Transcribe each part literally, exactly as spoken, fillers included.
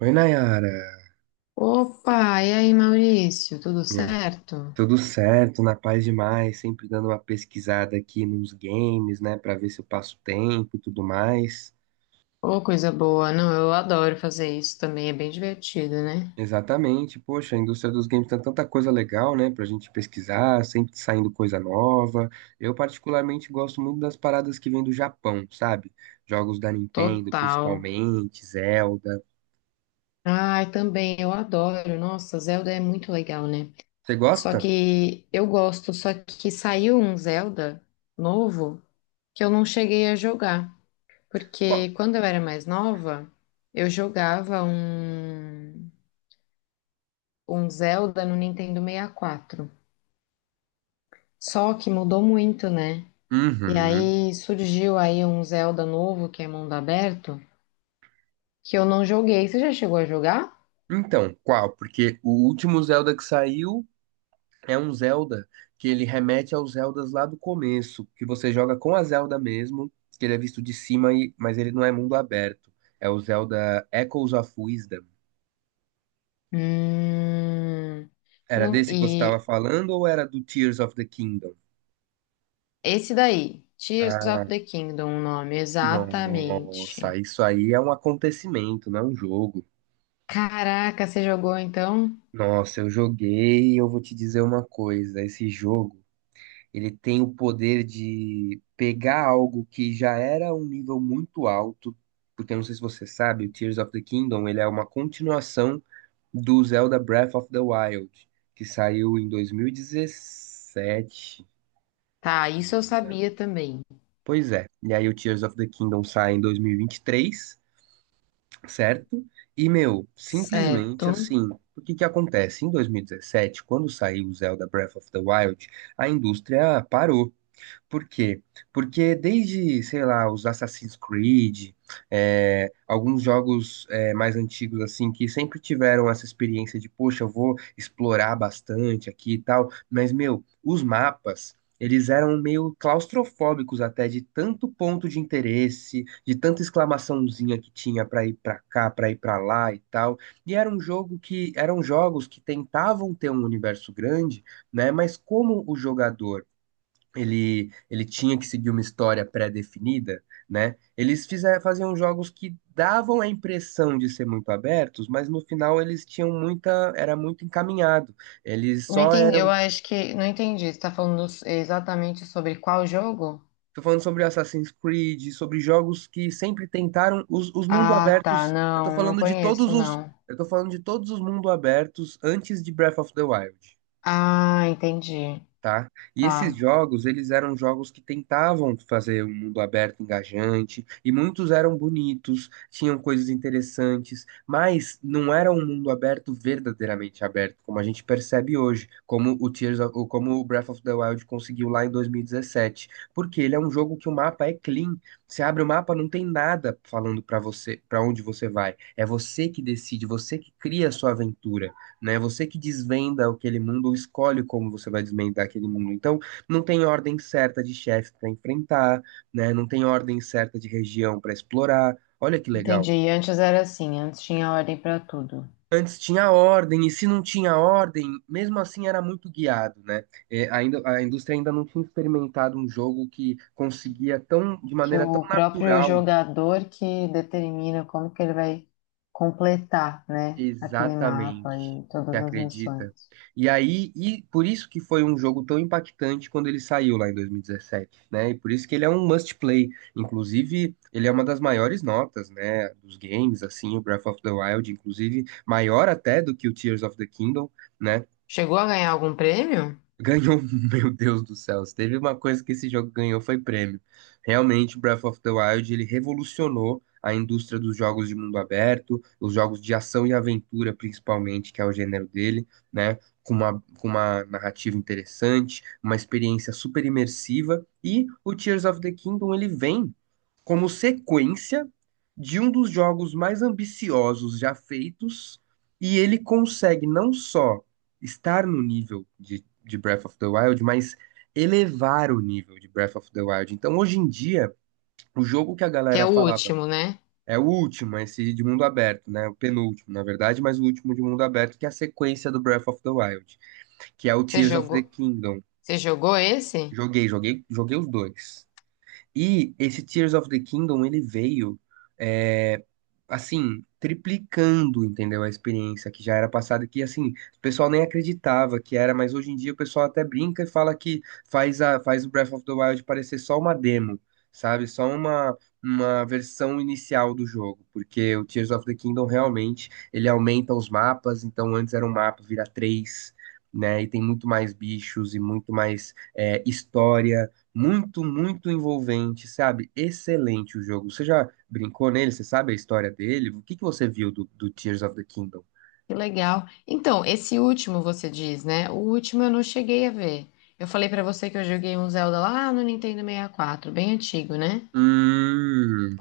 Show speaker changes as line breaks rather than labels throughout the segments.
Oi, Nayara.
Opa, e aí, Maurício, tudo
E aí?
certo?
Tudo certo, na paz demais, sempre dando uma pesquisada aqui nos games, né, pra ver se eu passo tempo e tudo mais.
Ô, coisa boa. Não, eu adoro fazer isso também, é bem divertido, né?
Exatamente, poxa, a indústria dos games tem tanta coisa legal, né, pra gente pesquisar, sempre saindo coisa nova. Eu particularmente gosto muito das paradas que vêm do Japão, sabe? Jogos da Nintendo,
Total.
principalmente, Zelda.
Ai, também, eu adoro. Nossa, Zelda é muito legal, né?
Você
Só
gosta?
que eu gosto, só que saiu um Zelda novo que eu não cheguei a jogar.
Qual?
Porque quando eu era mais nova, eu jogava um, um Zelda no Nintendo sessenta e quatro. Só que mudou muito, né? E
Uhum.
aí surgiu aí um Zelda novo, que é mundo aberto, que eu não joguei. Você já chegou a jogar?
Então, qual? Porque o último Zelda que saiu, é um Zelda que ele remete aos Zeldas lá do começo, que você joga com a Zelda mesmo, que ele é visto de cima, e, mas ele não é mundo aberto. É o Zelda Echoes of Wisdom.
Hum,
Era
não-
desse que você estava
e
falando ou era do Tears of the Kingdom?
esse daí, Tears of
Ah,
the Kingdom, o nome,
nossa,
exatamente.
isso aí é um acontecimento, não é um jogo.
Caraca, você jogou então?
Nossa, eu joguei e eu vou te dizer uma coisa, esse jogo, ele tem o poder de pegar algo que já era um nível muito alto, porque eu não sei se você sabe, o Tears of the Kingdom, ele é uma continuação do Zelda Breath of the Wild, que saiu em dois mil e dezessete,
Tá,
se não
isso eu
me engano.
sabia também.
Pois é, e aí o Tears of the Kingdom sai em dois mil e vinte e três, certo? E, meu,
Certo.
simplesmente assim, o que que acontece? Em dois mil e dezessete, quando saiu o Zelda Breath of the Wild, a indústria parou. Por quê? Porque desde, sei lá, os Assassin's Creed, é, alguns jogos é, mais antigos, assim, que sempre tiveram essa experiência de, poxa, eu vou explorar bastante aqui e tal, mas, meu, os mapas. Eles eram meio claustrofóbicos até, de tanto ponto de interesse, de tanta exclamaçãozinha que tinha pra ir pra cá, pra ir pra lá e tal. E era um jogo que eram jogos que tentavam ter um universo grande, né? Mas como o jogador ele, ele tinha que seguir uma história pré-definida, né? Eles fizer, faziam jogos que davam a impressão de ser muito abertos, mas no final eles tinham muita, era muito encaminhado. Eles
Não
só
entendi, eu
eram,
acho que não entendi. Você tá falando exatamente sobre qual jogo?
tô falando sobre Assassin's Creed, sobre jogos que sempre tentaram os, os mundos
Ah, tá,
abertos. Eu tô
não, não
falando de todos
conheço,
os,
não.
eu tô falando de todos os mundos abertos antes de Breath of the Wild.
Ah, entendi.
Tá? E esses
Tá.
jogos, eles eram jogos que tentavam fazer um mundo aberto, engajante, e muitos eram bonitos, tinham coisas interessantes, mas não era um mundo aberto verdadeiramente aberto, como a gente percebe hoje, como o Tears of, ou como o Breath of the Wild conseguiu lá em dois mil e dezessete, porque ele é um jogo que o mapa é clean. Você abre o mapa, não tem nada falando pra você, para onde você vai. É você que decide, você que cria a sua aventura, né? Você que desvenda aquele mundo ou escolhe como você vai desvendar aquele mundo. Então, não tem ordem certa de chefe para enfrentar, né? Não tem ordem certa de região para explorar. Olha que legal.
Entendi. Antes era assim, antes tinha ordem para tudo.
Antes tinha ordem, e se não tinha ordem, mesmo assim era muito guiado, né? É, ainda, a indústria ainda não tinha experimentado um jogo que conseguia tão, de
Que
maneira tão
o próprio
natural.
jogador que determina como que ele vai completar, né, aquele mapa
Exatamente.
e
Você
todas as
acredita?
missões.
E aí, e por isso que foi um jogo tão impactante quando ele saiu lá em dois mil e dezessete, né? E por isso que ele é um must play. Inclusive, ele é uma das maiores notas, né, dos games, assim, o Breath of the Wild, inclusive maior até do que o Tears of the Kingdom, né?
Chegou a ganhar algum prêmio?
Ganhou, meu Deus do céu. Se teve uma coisa que esse jogo ganhou foi prêmio. Realmente, Breath of the Wild, ele revolucionou a indústria dos jogos de mundo aberto, os jogos de ação e aventura, principalmente, que é o gênero dele, né? Com uma, com uma narrativa interessante, uma experiência super imersiva. E o Tears of the Kingdom, ele vem como sequência de um dos jogos mais ambiciosos já feitos, e ele consegue não só estar no nível de, de Breath of the Wild, mas elevar o nível de Breath of the Wild. Então, hoje em dia, o jogo que a
Que é
galera
o
falava
último, né?
é o último, esse de mundo aberto, né? O penúltimo, na verdade, mas o último de mundo aberto, que é a sequência do Breath of the Wild, que é o
Você
Tears of the
jogou,
Kingdom.
você jogou esse?
Joguei, joguei, joguei os dois. E esse Tears of the Kingdom, ele veio, é, assim, triplicando, entendeu? A experiência que já era passada, que, assim, o pessoal nem acreditava que era, mas hoje em dia o pessoal até brinca e fala que faz, a, faz o Breath of the Wild parecer só uma demo, sabe? Só uma, uma versão inicial do jogo, porque o Tears of the Kingdom realmente, ele aumenta os mapas, então antes era um mapa, vira três, né? E tem muito mais bichos e muito mais é, história muito, muito envolvente, sabe? Excelente o jogo. Você já brincou nele? Você sabe a história dele? O que que você viu do, do Tears of the Kingdom?
Que legal. Então, esse último você diz, né? O último eu não cheguei a ver. Eu falei pra você que eu joguei um Zelda lá no Nintendo sessenta e quatro, bem antigo, né?
Hum,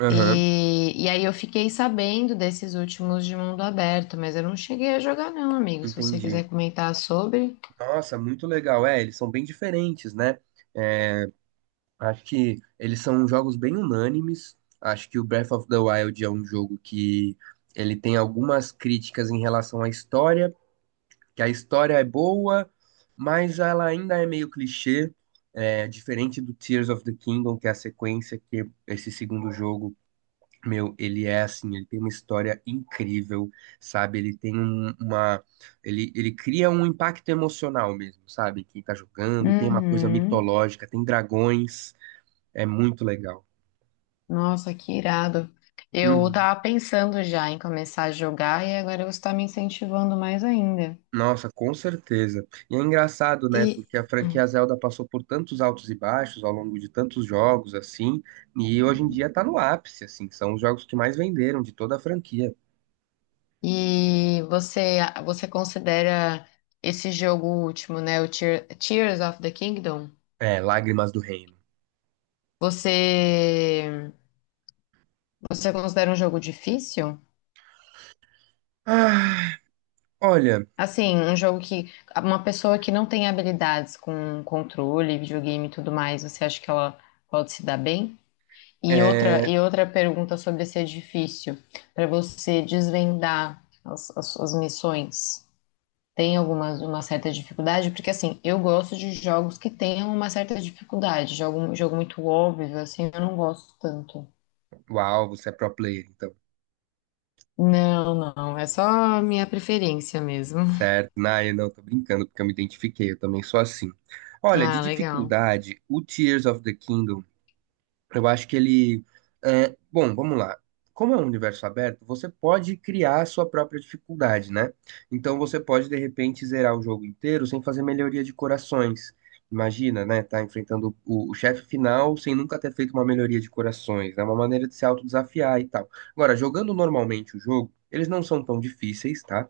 aham,
E, e aí eu fiquei sabendo desses últimos de mundo aberto, mas eu não cheguei a jogar não, amigo. Se você
entendi.
quiser comentar sobre.
Nossa, muito legal. É, eles são bem diferentes, né? É, acho que eles são jogos bem unânimes. Acho que o Breath of the Wild é um jogo que ele tem algumas críticas em relação à história, que a história é boa, mas ela ainda é meio clichê, é, diferente do Tears of the Kingdom, que é a sequência que esse segundo jogo, meu, ele é assim, ele tem uma história incrível, sabe? Ele tem um- uma, ele, ele cria um impacto emocional mesmo, sabe? Quem tá jogando, tem uma coisa
Uhum.
mitológica, tem dragões, é muito legal.
Nossa, que irado. Eu
Uhum.
tava pensando já em começar a jogar e agora você tá me incentivando mais ainda.
Nossa, com certeza. E é engraçado, né?
E,
Porque a franquia Zelda passou por tantos altos e baixos ao longo de tantos jogos, assim, e hoje em dia tá no ápice, assim, são os jogos que mais venderam de toda a franquia.
e você, você considera esse jogo último, né? O Tear- Tears of the Kingdom?
É, Lágrimas do Reino.
Você, você considera um jogo difícil?
Ah, olha,
Assim, um jogo que uma pessoa que não tem habilidades com controle, videogame e tudo mais, você acha que ela pode se dar bem? E outra,
é...
e outra pergunta sobre se é difícil para você desvendar as, as suas missões, tem alguma uma certa dificuldade? Porque assim, eu gosto de jogos que tenham uma certa dificuldade, jogo, jogo muito óbvio, assim, eu não gosto tanto.
Uau, você é pro player, então.
Não, não, é só minha preferência mesmo.
Certo, Naya, não, tô brincando, porque eu me identifiquei, eu também sou assim. Olha, de
Ah, legal.
dificuldade, o Tears of the Kingdom, eu acho que ele. É, bom, vamos lá. Como é um universo aberto, você pode criar a sua própria dificuldade, né? Então você pode, de repente, zerar o jogo inteiro sem fazer melhoria de corações. Imagina, né? Tá enfrentando o, o chefe final sem nunca ter feito uma melhoria de corações. É uma maneira de se autodesafiar e tal. Agora, jogando normalmente o jogo, eles não são tão difíceis, tá?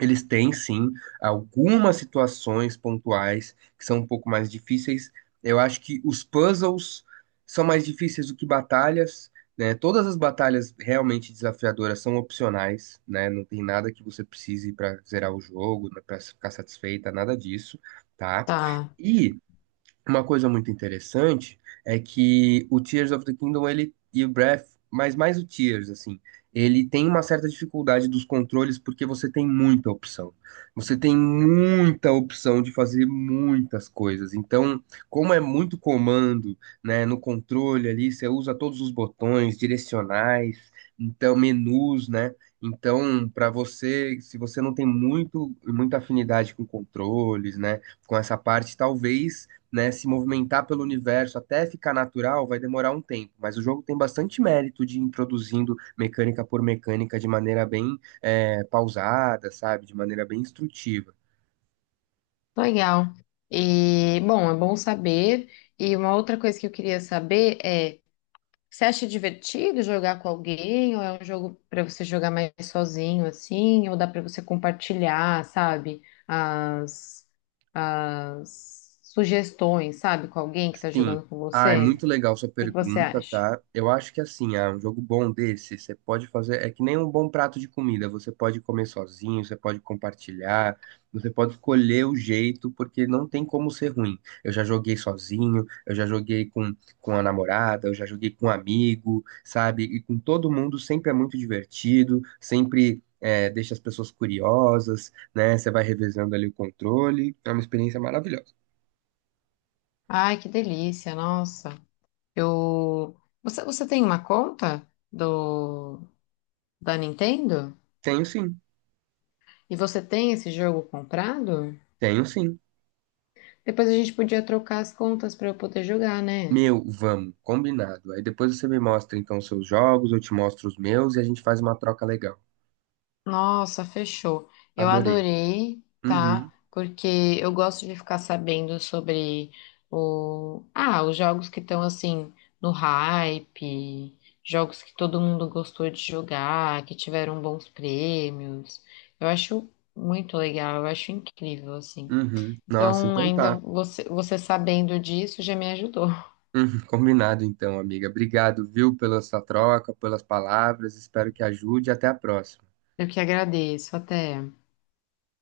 Eles têm, sim, algumas situações pontuais que são um pouco mais difíceis. Eu acho que os puzzles são mais difíceis do que batalhas, né? Todas as batalhas realmente desafiadoras são opcionais, né? Não tem nada que você precise para zerar o jogo, para ficar satisfeita, nada disso, tá?
Tá.
E uma coisa muito interessante é que o Tears of the Kingdom ele e o Breath, mas mais o Tears assim, ele tem uma certa dificuldade dos controles porque você tem muita opção. Você tem muita opção de fazer muitas coisas. Então, como é muito comando, né, no controle ali, você usa todos os botões direcionais, então menus, né? Então, para você, se você não tem muito muita afinidade com controles, né, com essa parte, talvez, né, se movimentar pelo universo até ficar natural vai demorar um tempo, mas o jogo tem bastante mérito de ir introduzindo mecânica por mecânica de maneira bem é, pausada, sabe? De maneira bem instrutiva.
Legal. E, bom, é bom saber. E uma outra coisa que eu queria saber é, você acha divertido jogar com alguém ou é um jogo para você jogar mais sozinho assim, ou dá para você compartilhar, sabe, as as sugestões, sabe, com alguém que tá
Sim.
jogando com
Ah, é
você?
muito legal sua
O que que você
pergunta,
acha?
tá? Eu acho que assim, ah, um jogo bom desse, você pode fazer, é que nem um bom prato de comida, você pode comer sozinho, você pode compartilhar, você pode escolher o jeito, porque não tem como ser ruim. Eu já joguei sozinho, eu já joguei com, com a namorada, eu já joguei com um amigo, sabe? E com todo mundo sempre é muito divertido, sempre é, deixa as pessoas curiosas, né? Você vai revezando ali o controle, é uma experiência maravilhosa.
Ai, que delícia, nossa. Eu Você você tem uma conta do da Nintendo?
Tenho sim,
E você tem esse jogo comprado?
tenho sim.
Depois a gente podia trocar as contas para eu poder jogar, né?
Meu, vamos, combinado. Aí depois você me mostra então os seus jogos, eu te mostro os meus e a gente faz uma troca legal.
Nossa, fechou. Eu
Adorei.
adorei,
Uhum,
tá? Porque eu gosto de ficar sabendo sobre o... ah, os jogos que estão assim no hype, jogos que todo mundo gostou de jogar, que tiveram bons prêmios. Eu acho muito legal, eu acho incrível assim.
uhum. Nossa,
Então,
então
ainda
tá.
você, você sabendo disso já me ajudou.
Uhum, combinado então, amiga. Obrigado, viu, pela sua troca, pelas palavras. Espero que ajude. Até a próxima.
Eu que agradeço. Até.